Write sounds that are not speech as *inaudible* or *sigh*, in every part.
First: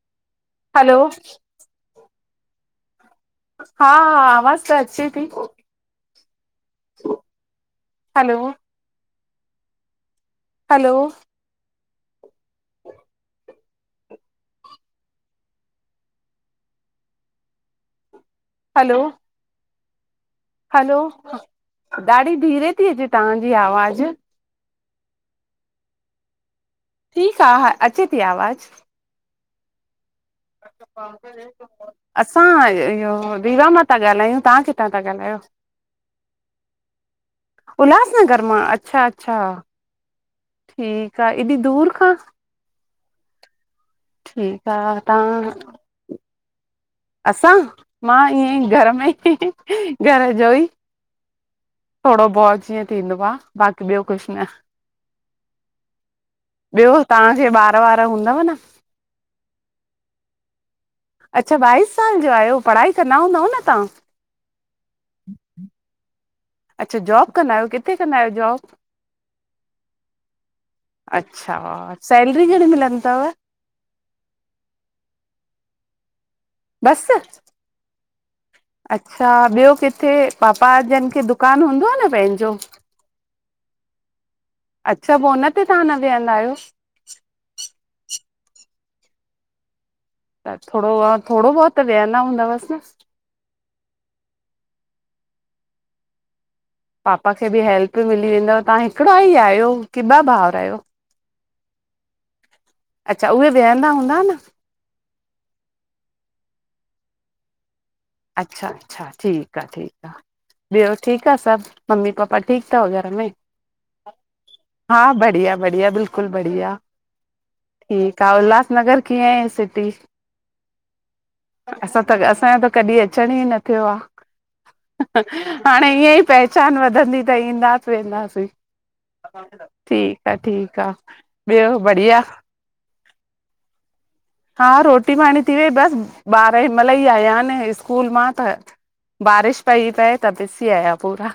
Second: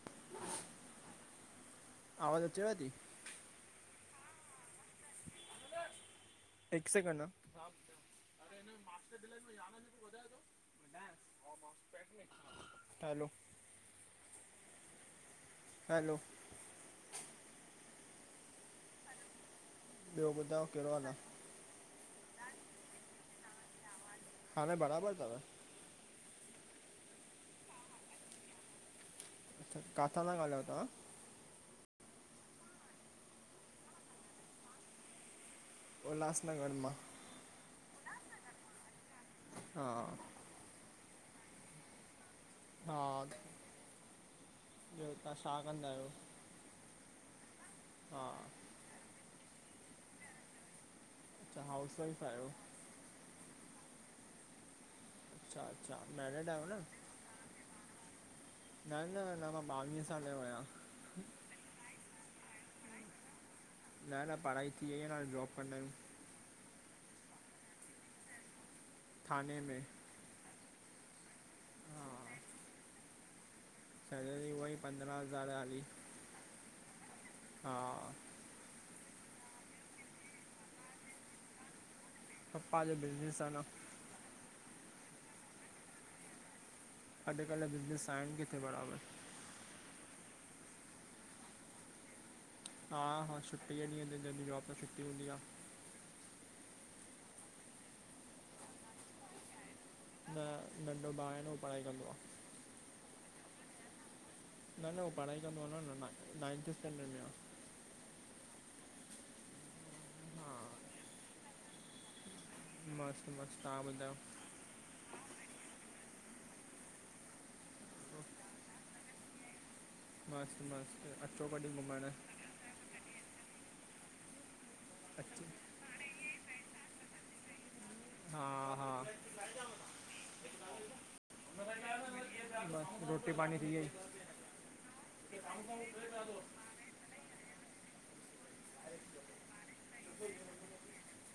*unintelligible* Hello आवाज़ु अचेव ती? हा-हा आवाज़ु त अचे थी। हिकु सेकेंडु हा hello hello hello hello hello ॿियो कुझु हैलो। हां। ॾाढी धीरे थी अचे तव्हांजी आवाज़ु? हाणे बराबर थव? ठीकु आ, हा अचे थी आवाज़ु। अच्छा काथां ता ॻाल्हयो तहां? असां इहो रीवा मां था ॻाल्हायूं। तहां किथां था ॻाल्हायो? उल्हासनगर मां। उल्हासनगर मां! अच्छा- अच्छा। हा ठीकु आ, एॾी दूर खां! हा ठीकु आ। ॿियो तहां छा कंदा आहियो? असां! मां हा ईअं ई घर में ई, घर जो ई। अच्छा हाउस वाइफ थोङो आहियो बहुत जीअं थींदो आ, बाक़ी ॿियो कुछु न। अच्छा अच्, छा मैरिड आयो न? तहांखे ॿार वार हूंदव न! न न अंञां मां ॿावीह साले जो आहियां। अच्छा ॿाईस साल जा आयो! पढ़ाई कंदा हूंदव न तहां? न न पढ़ाई थी वई आ, हाणे जॉब कंदा आहियूं। अच्छा जॉब कंदा आहियो, किथे कंदा आहियो जॉब? थाने में। अच्छा, हा सैलरी घणी मिलंदी थव? सैलरी हुअई पंद्रहं हज़ार हालि। बस! हा अच्छा, ॿियो किथे पापा जन खे दुकानु हूंदो न पंहिंजो? पपा जो बिज़नेस आ न। अच्छा पो हुन ते तहां न वियंदा आहियो? अॼुकल्ह बिज़नेस आहिनि किथे बराबरि। त थोङो, थोङोबहुत त विहंदा हूंदावसि न? हा हा छुट्टीअ ॾींहं तें जॾिं ऑफिस छुट्टी हूंदी आ। पापा खे बि हेल्प मिली वेंदव, तहां हिकिड़ा ई आहियो? की ॿ न भाउर आहियो नंढो भाउ आए न, हू पढ़ाई कंदो आ। अच्छा, उहे वेहंदा हूंदा न? न न उहो पढ़ाई कंदो आ न, नाइंथ स्टैंडर्ड में आ। अच्छा अच्छा, ठीकु आ -ठीकु आ, हा ॿियो ठीकु आ सभु? मम्मी पापा ठीक थव घर में? मस्तु मस्तु तव्हां ॿुधायो हा बढ़िया बढ़िया, बिल्कुलु बढ़िया ठीकु आ, उल्हास नगर कीअं आ इअ सिटी? मस्तु मस्तु, अचो कॾहिं असां घुमणु! त असांजो त कॾहिं अचण ई न थियो आ। अचो हाणे ईअं ई पहचान वधंदी त ईंदा हा वेंदासीं, हा ठीक आ- ठीकु आ, ॿियो बढ़िया? बस रोटी पाणी थी वई? हा रोटी पाणी थी वई, बस ॿार हेॾि मइल ई आया आहिन स्कूल मां त बारिश पई पए त पिस्सी आया पूरा,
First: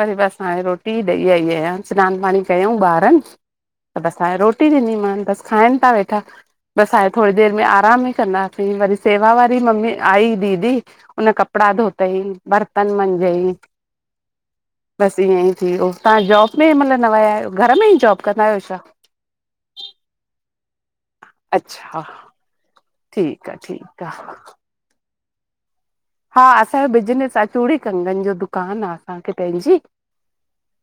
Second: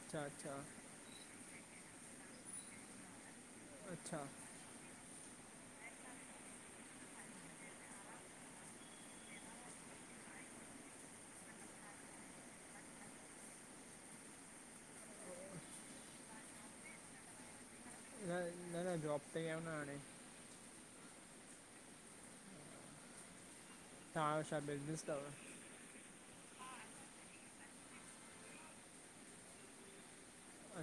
वरी बस अच्छा हाणे रोटी रोटी ॾईी आई आई आयांन, सनानु पाणी कयंउ ॿारनि त बस अच्छा हांणे रोटी टी ॾीनी मान बस खाइन ता वेठा। बस आहे थोड़ी देर में आराम ई कंदासीं वरी सेवा वारी ममी आई दीदी। हुन कपड़ा धोतई बर्तन मंझई। बस ईअं ई थी वियो तव्हां जॉब में हे मेहल न विया आहियो घर में ई जॉब न कंदा आहियो न छा न जॉब ते ही आ न हाणे। अच्छा ह ठीक आ ठीक। तव्हां जो छा बिज़नेस तव? हा असांजो बिजनस आ चूड़ी कंगन जो दुकान आ असांखे पंहिंजी।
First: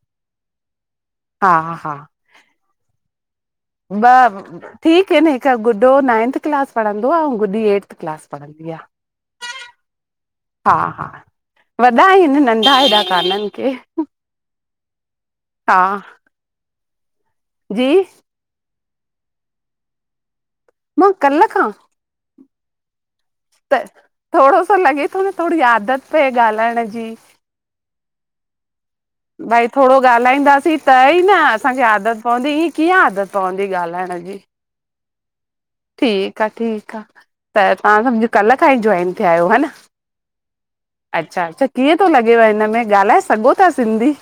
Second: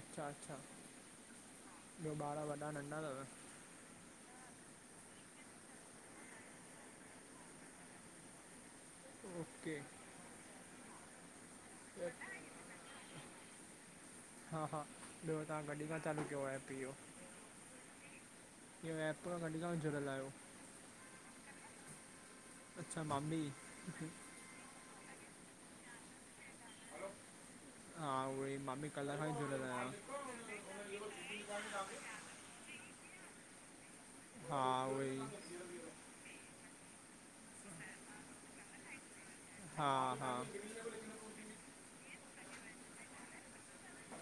अच्छा अच्छा हा ॿियो ॿार वॾा नंढा तव? बब ठीक आ न हिक गुॾो नाइंथ क्लास पढ़ंदो आ अउं गुॾी एड़थ क्लास पढ़ंदी आ। ओके हा हा वॾा आहिन नंढा हेॾा कानन के। हा हा ॿियो तव्हां हा कॾहिं खां चालू कयो एप इहो? जी इहो एप कॾहिं खां जुड़ियल आहियो? मां कल्ह खां अच्छा मां भी त थोड़ो सो लॻे थो न थोड़ी आदत पए ॻाल्हाएण जी। हा उहोई मां बि कल्ह खां ई जुड़ियल भई थोड़ो आहियां ॻाल्हाईंदासीं त ई न असांखे आदत पवंदी ईअं कीअं आदत पवंदी ॻाल्हाइण जी? हा उवइ ठीक आ ठीक आ त तव्हां सम्झ कल्ह खां ई जॉइन थिया आहियो ह न। हा हा अच्छा अच्छा कीअं तो लॻेव हिन में ॻाल्हाए सघो ता सिंधी?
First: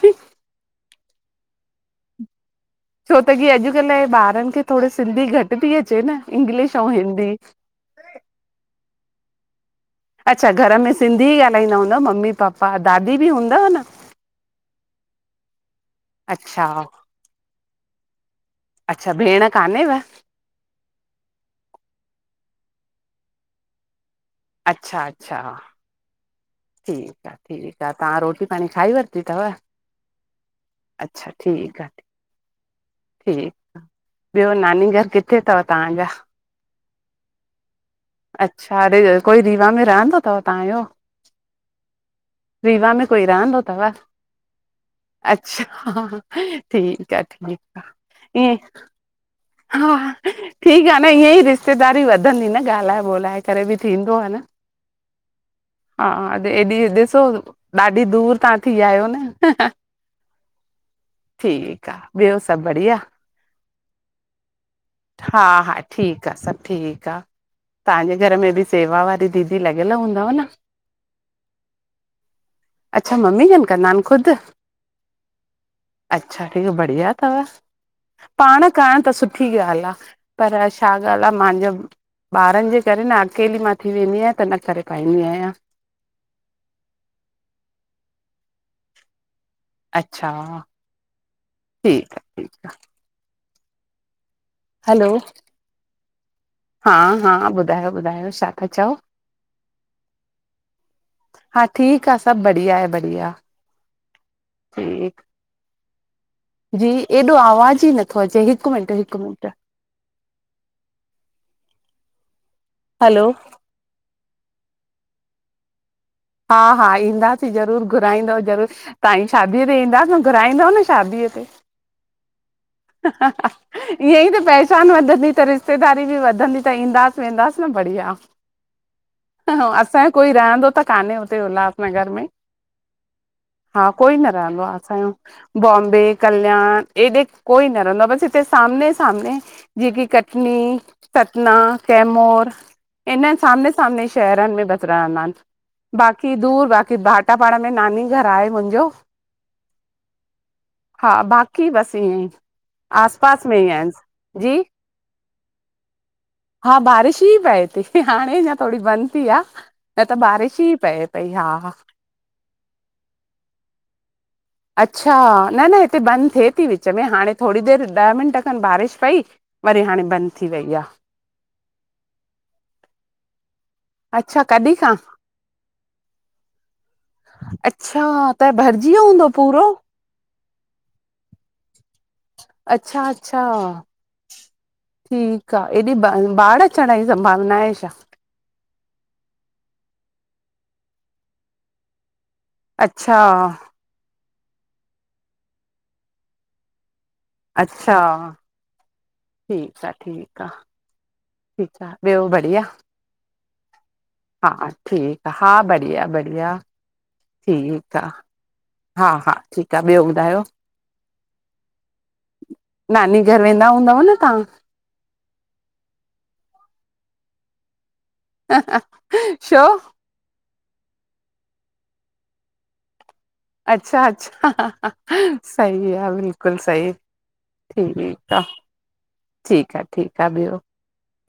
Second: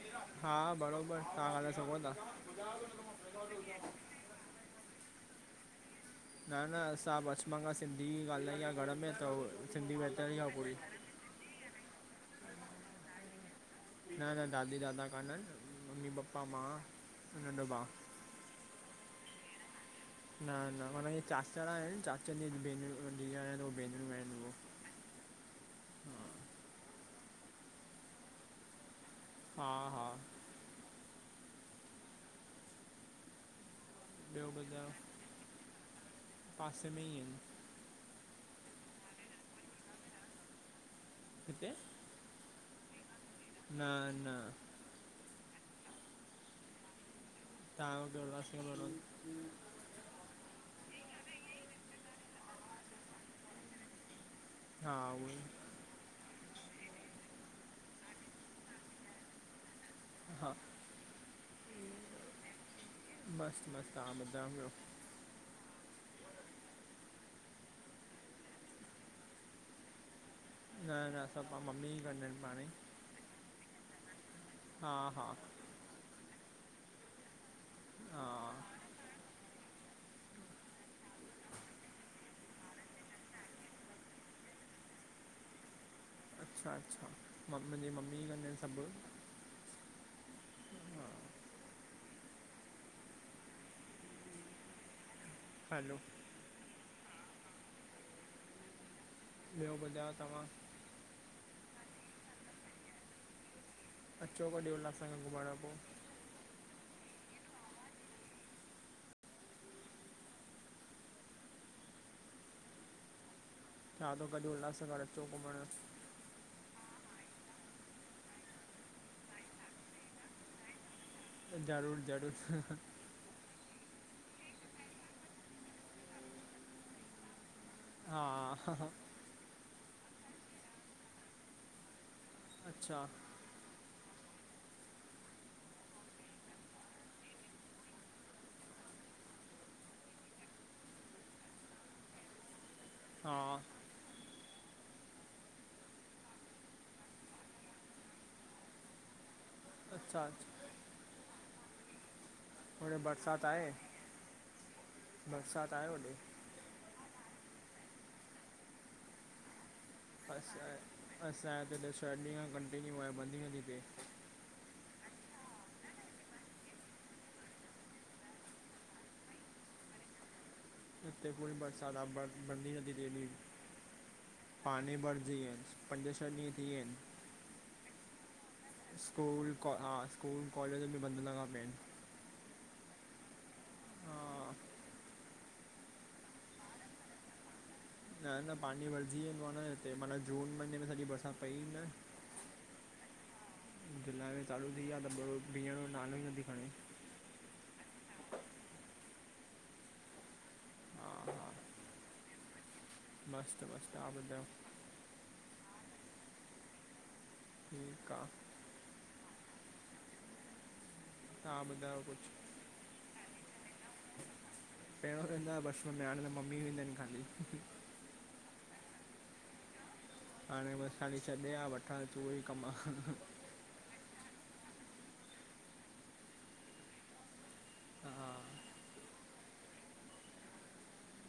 हा बरोबर तव्हां ॻाल्हाए सघो ता? छो त की अॼकल्ह जे ॿारन खे थोड़ी सिंधी घट थी अचे न। न न इंग्लिश ऐं असां हिंदी बचपन खां सिंधी ही ॻाल्हाई आए घर में त सिंधी वेतरी आहे अच्छा पूरी घर में सिंधी ॻाल्हाईंदा हूंदव मम्मी पापा दादी बि हूंदव न? न न दादी दादा कान अन मम्मी पपा मां अच्छा अउं नंढो भा। अच्छा भेण कान्हेव? न न माना इहे चाचरा आहिन चाचन जी भ धीअर भेनरूं आहिन उ अच्छा अच्छा ठीक आ ठीक आ तव्हां रोटी पाणी खाई वती तव? हा हा अच्छा ठीक आ ठीक ठीक ॿियो नानी घर किथे तव तव्हांजा? पास में ही अईन। अच्छा एॾे कोई रीवा में रहंदो तव तव्हांजो? किथे? रीवा में कोई रहंदो न अथव न अच्छा ठीक आ ठीक। *unintelligible* हा ठीक आ न ईअं ई रिश्तेदारी वधंदी न ॻाल्हाए ॿोलाए करे बि थींदो आ न। हा ऊहोई। हा एॾी, ॾिसो ॾाढी दूर तां थी आयो न। हा ठीक आ, ॿियो सभु बढिया? मस्त मस्त, तहा बुधां ब्यो? हा हा ठीक आ, सब् ठीक आ तहांजे घर में बि सेवा वारी दीदी लॻियल हुंदव न? न न सब कम मम्मी ई कंदियूं इनि पांण ई। अच्छा मम्मी जन कन्दा हिनि, खुदि? हा हा। अच्छा, ठीक बढ़िया तव हा पांण करणु त सुठी ॻाल्हि आ पर छा ॻाल्हि आ मांजो ॿारनि जे करे न अकेली मां थी वेंदी आहियां त न करे पाईंदी आहियां। अच्छा अच्छा, म मुंजी मम्मी ई कंदियूं इनि सभु। अच्छा ठीक आ ठीक आ हलो हलो हा हा ॿुधायो ॿुधायो छा था चओ? ॿियो ॿुधायो तव्हां? हा ठीक आ, सभ बढ़िया ए बढ़िया। अचो कॾहिं ठीकु उल्हासनगर घुमणं पो जी एॾो आवाज़ ई नथो अचे हिकु मिंट हिकु मिंट हलो चवां तो, कड्डी उल्हासनगर अचो घुमणं। हा हा ईंदासीं ज़रूर घुराईंदव ज़रूर तहांजी शादीअ ते ईंदास न, घुराईंदव न शादीअ ते? ज़रूर ज़रूर। ईह्यें ई त पहचान वधंदी त रिश्तेदारी बि वधंदी त ईंदास वेंदास न हा हा बढ़िया। असांयो कोई रहंदो त कान्हे उते उल्हासनगर में अच्छा? हा कोई न रहंदो आ असांयो बॉम्बे कल्याण एॾे कोई न रहंदो आ बसि हिते सामने- सामने जींअं की कटनी, सतना, कैमोर इन हा सामने स सामने शहरनि में बस रहंदा इनि। बाकी दूर बाकी भाटापाणा में नानी घर आहे मुंजो अच्छा अच्छ हा बाक़ी बसि ईंयंई। होॾे आस पास बरसाति में ही आहे आऐन स जी बरसाति आहे होॾे हा बारिश ई पए ती, हाणे अंञां थोड़ी बंद थी आ। त त बारिश ई पए पई हा हा। शह ॾींंह खां कंटिन्यू आहे बंदि ई न थी थे। अच्छा, न न हिते बंदि थिए थी विच में हाणे थोड़ी देरि ॾह मिंट खनि बारिश पई वरी हाणे बंद थी वई आ। हिते कुल बरसात आ बंद बंद ई नथी थे ॿी अच्छा कॾहिं पांणी खां भरजी या इनि पंज छह ॾींहं थी या इनि। अच्छा! त भरजी विओ हूंदोव स्कूल पूरो? को हा स्कूल कॉलेज भी बंदि लॻा पिया आहिन। अच्छा- अच्छा! हा ठीक आ, हेॾे ब बाढ अचण जी संभावना आहे छा? न न पाणी भरजी वेंदो आ न हिते, माना जून महीने में सॼी बरसात पई ही न। अच्छा! जुलाई में चालू थी आ, त बरो भीयण जो नालो ई नथी खणे। अच्छा! ठीक आ, ठीक आ। हा ठीक आ, ॿियो बढ़िया? मस्-त मस्त, ता ॿुधायो? ठीक आ, हा बढ़िया बढ़िया। ठीक आ, ठीकु आहे हा- हा ठीक आ, ॿियो ॿुधायो? तहां ॿुधायो कुछ? नानी घर वेंदा हूंदव न तहां? पहिरोंंदो वेंदा हु आ सीं बस में हाणे त मम्मी ईेंदा आहिनि ख़ाली। शो? हाणे बसि हाली छॾे आ, वठणु अच उ ई कम आ। अच्छा अचछा, सही आ, बिल्कुल सही। हा ठीक आ। ठीक आ ठीक आ, ॿयो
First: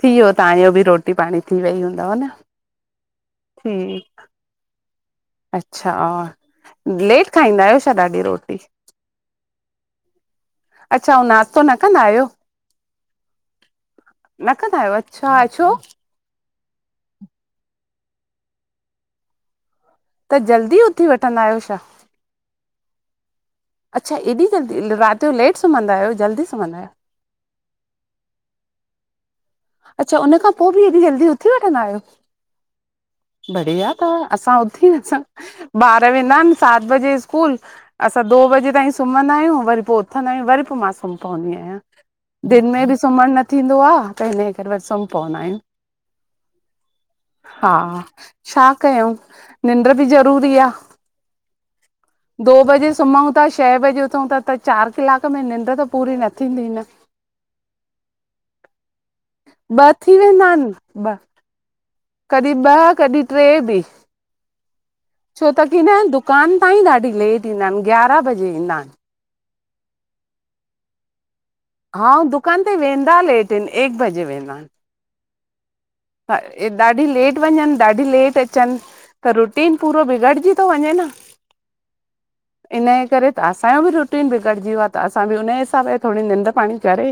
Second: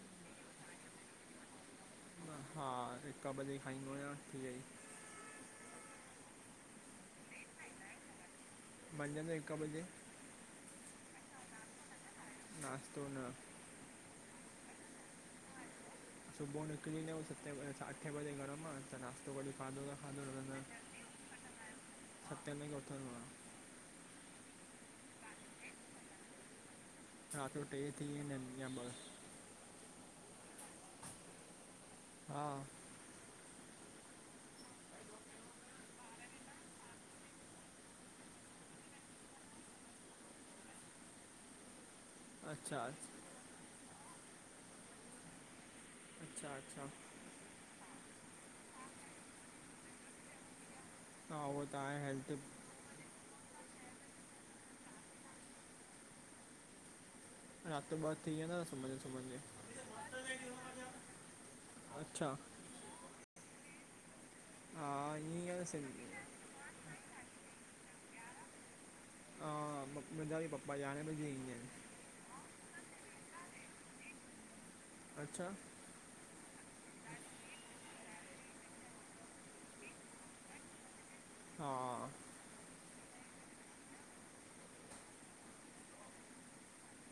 थी वियो, तहांजो बि रोटी पाणी थी वई हूंदी। हा हिक ॿजे खाईंदो आहियां, थी वई। अच्छा! लेट खाईंदा आहियो छा ॾाढी रोटी? मंझ जो हिक बजे! अच्छा, अंउ नाास्तो न कंदा आहियो? नास्तो न। न कंदा आहियो, अच्छा छो? सुबुह निकिरी वेंदा आहियूं सते -अठे बजे घर मां त नाश्तो कॾहिं खाधो थ त जल्दी उथी वठंदा आहियो छा? सतें तांई उथदो आंयां। अच्छा एॾी जल्दी रात जो लेट सुम्हंदा आहियो जल्दी सुम्हंदा आहियो? राति जो टे थी वेंदा आहिन या ॿ। अच्छा उनखां पो बि एॾी जल्दी उथी वठंदा आहियो! हा बढ़िया तव, असां उथी न सघूं। ॿार वेंदा आन सात बजे स्कूल असां दो बजे ताईं सुम्हंदा आहियूं, वरी पो उथंदा आहियूं, वरी पो मां सुम्ही पवंदी आहियां। दिन अच्छा में बि सुम्हण न थींदो आ, त हिनजे करे सुम्ही पवंदा आहिन। अच्छा अच्छा! हा छा कयंउ निंड्र् बि ज़रूरी आ। हा उहो त आहे हेल्थ दो बजे सुमंउ ता छंए बजे उथंउ ता त चारि कलाक में निंड्र् त पूरी न थींदी न। राति ॿ थी वेंयादा सुम सुम्हन ॿ थी वेंदा आहिनि ॿ *unintelligible* कॾहिं ॿ कॾहिं ट्रे बि। हा ईअं ई छो त आहे की सिं न दुकान ताईं ॾाढी लेट ईंदा आहिन ग्यारहं बजे ईंदा आहिन। हा मुंहिंजा बि पपा यारहें बजे ई आहिन। हा दुकान ते वेंदा लेट अन एक बजे वेंदा अन। अच्छा ह ॾाढी लेट वनयन ॾाढी लेट अचन। त रुटीन पूरो बिगड़जी थो वञे न। हा इनये करे त असांयो बि रुटीन बिगड़जी वियो आ त असां बि हुननजे हिसाब सां थोड़ी निंड पाणी करे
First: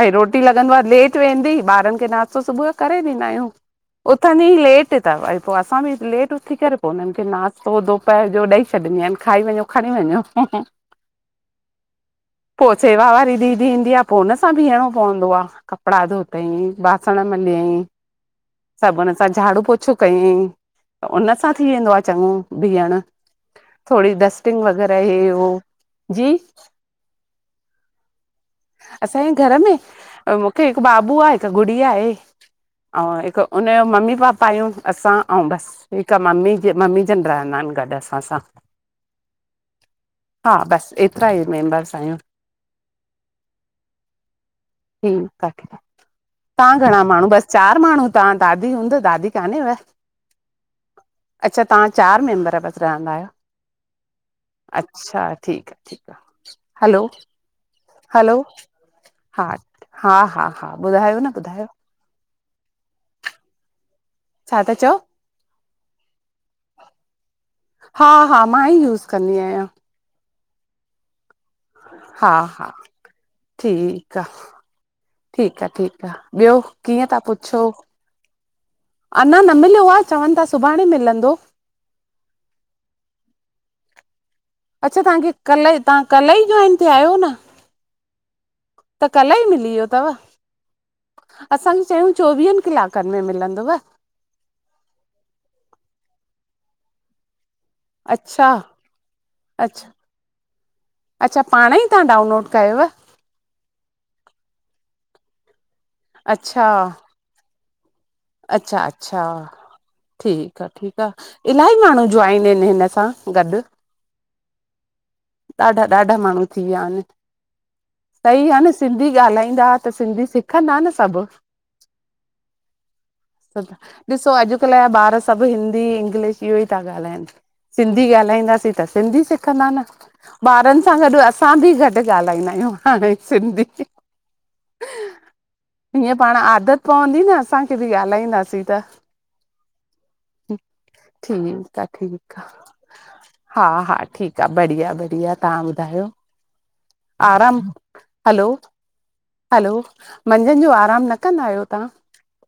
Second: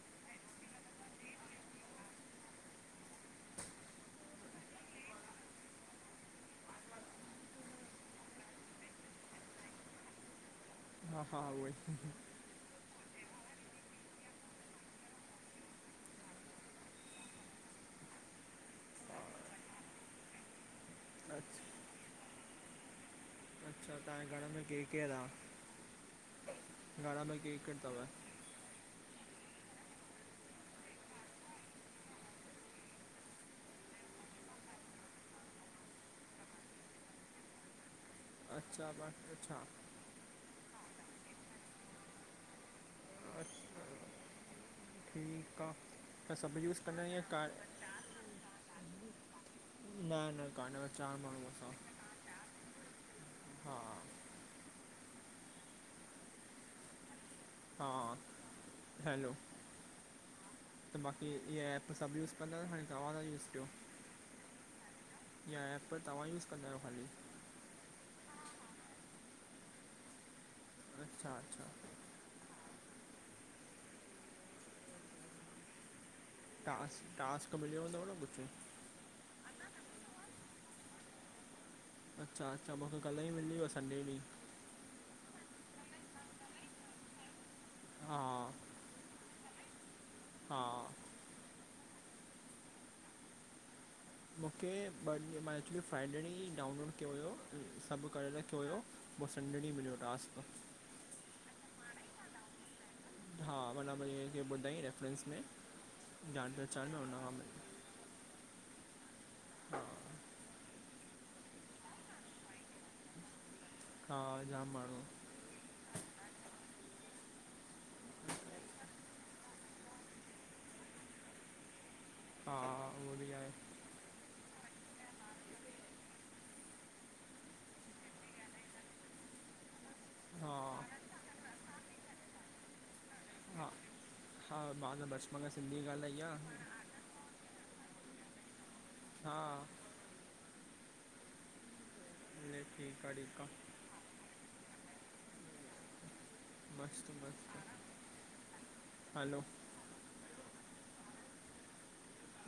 भई रोटी लॻंदो आए लेट वेंदी ॿारन खे नाश्तो सुबुह यो करे ॾींदा आहियूं। उथंन ही लेट त वरी पो असां बि लेट उथी करे पो उनन खे नासतो पहर जो ॾई छॾंदी आहिन खाई वञो खणी वञो। हा हा उ ई पो सेवा वारी दीदी ईंदी आ पो हुन सां बीहणो पवंदो आ। कपड़ा धोतई बासण म लयई सभन सां झाड़ू पोछो कयई त अच्छा उसां थी वेंदो आ चॻो बीहण। अच्छा थोड़ी तव्हांजे घर डस्टिंग में केरु वग़ैरह केरु हे आहे उ जी। घर में केरु केरु असांये घर में मूंखे हिकु बाबू आ हिक गुड़िया आहे। अउं हिक हुनयो मम्मी पापा आहियूं असां ऐं बस। हिक मम्मी जे मम्मी जन रहंदा आहिन गॾ असां सां। अच्छा बस अच्छा हा बस एतिरा ई मेंबर्स आहियूं। बस ठीकु ठीक आ आहे तां सब यूस कंदा कार हर माण्हू तव्हां दादी हूंदो दादी कान्हे व? न न कान्व चार माण्हू असां। तव्हां चार मेंबर बस रहंदा आहियो? हा अच्छा ठीक आ ठीक आ हलो। हा हलो हलो हा हा हा हा ॿुधायो न ॿुधायो। त सब यूज़ कंदा आयो तव्हांजा घर वारा यूज़ कयो। छा ता चओ? इहा एप तव्हां यूज़ कंदा आहियो ख़ाली? हा हा मां ई यूज़ कंदी आहियां। अच्छा अच्छा हा हा ठीक आ ठीक आ ठीक आ। ॿियो कीअं टास्क त टास्क पुछो। मिलियो हूंदव न कुझु अञा न मिलयो आ चवन त सुभाणे मिलंदो। अच्छा अच्छा मूंखे कल्ह ई मिली वियो संडे ॾि। अच्छा तव्हांखे कल्ह ई तव्हां कल्ह ई जॉइन थ्या आहियो न? हा त कल ई मिली वियो तव। हा असांखे चयूं चोवियन कलाकन में मिलंदव। मूंखे ॿ ॾीं फाईनली डाउनलोड कयो हुयो। सब करे अच्छा रखियो हुयो पो ॾींहुं अच्छा मिलयो टास्क। अच्छा पाणई तव्हां डाउनलोड कयुव। हा वॾा भाई खे ॿुधाई रेफरेंस में जान अच्छा पहचान में हुन खां बि अच्छा अच्छा हा ठीकु आ ठीकु आ इलाही माण्हू ज्वाइन आहिनि हिन सां गॾु हा, जाम माण्हू ॾाढा ॾाढा माण्हू थी विया इन। सही आ न सिंधी ॻाल्हाईंदा त सिंधी सिखंदा न सभ हा आ आ उहो बि आहे। ॾिसो अॼुकल्ह जा ॿार सभु हिंदी इंग्लिश इहो ई ता ॻाल्हाइनि। सिंधी ॻाल्हाईंदासीं त सिंधी सिखंदा न हा ॿारनि सां गॾु असां बि घट ॻाल्हाईंदा आहियूं। हाणे सिंधी हा हा मां त बचपन खां सिंधी *inaudible* हीअं ॻाल्हाई पाण आहे आदत पवंदी न असांखे बि ॻाल्हाईंदासीं त हां ठीकु आ ठीकु आ हले ठीकु आहे ठीकु हा आहे हा ठीक बढ़िया बढ़िया तहां ॿुधायो मस्तु आराम हलो हेलो हेलो मंझन जो आरामु न कंदा आहियो तहां?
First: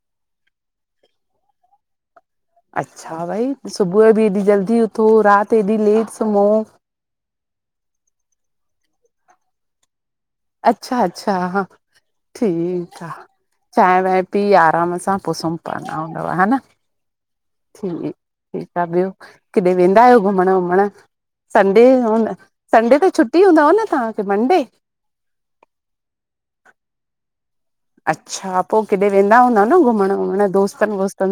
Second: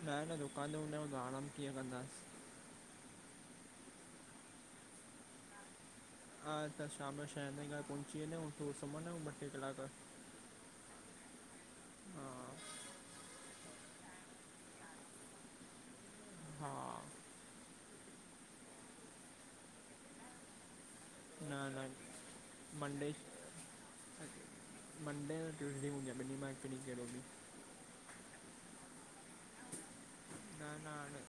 छा ऐं न दुकान ते हुंदा आहयूं त आराम कीअं कंदास? अच्छा भई सुबुह बि एॾी जल्दी उथो राति एॾी लेट सुम्हो हा त शाम जो छहे ताइ घर पहुची वेंदाआहयूं पो सुमंदा आहयूं ब टे कलाक अचछा अच्छा ह हा ठीकु आ चांय वांय पी आराम सां पोइ सुम पवंदा हूंदव हा न ठ ठीकु आ ॿियो किॾे वेंदा आहियो घुमण वुमण? न संडे न आ संडे मंडे त छुटी हूंदव न तहांखे मंडे मंडे ऐं ट्यूज़डे हूंदी आ ॿिनी मां हिकु ॾिह कहिड़ो बि अच्छा पो किॾे वेंदा हूंदव न घुमण वुमण न न दोस्तन हाणे वोस्तन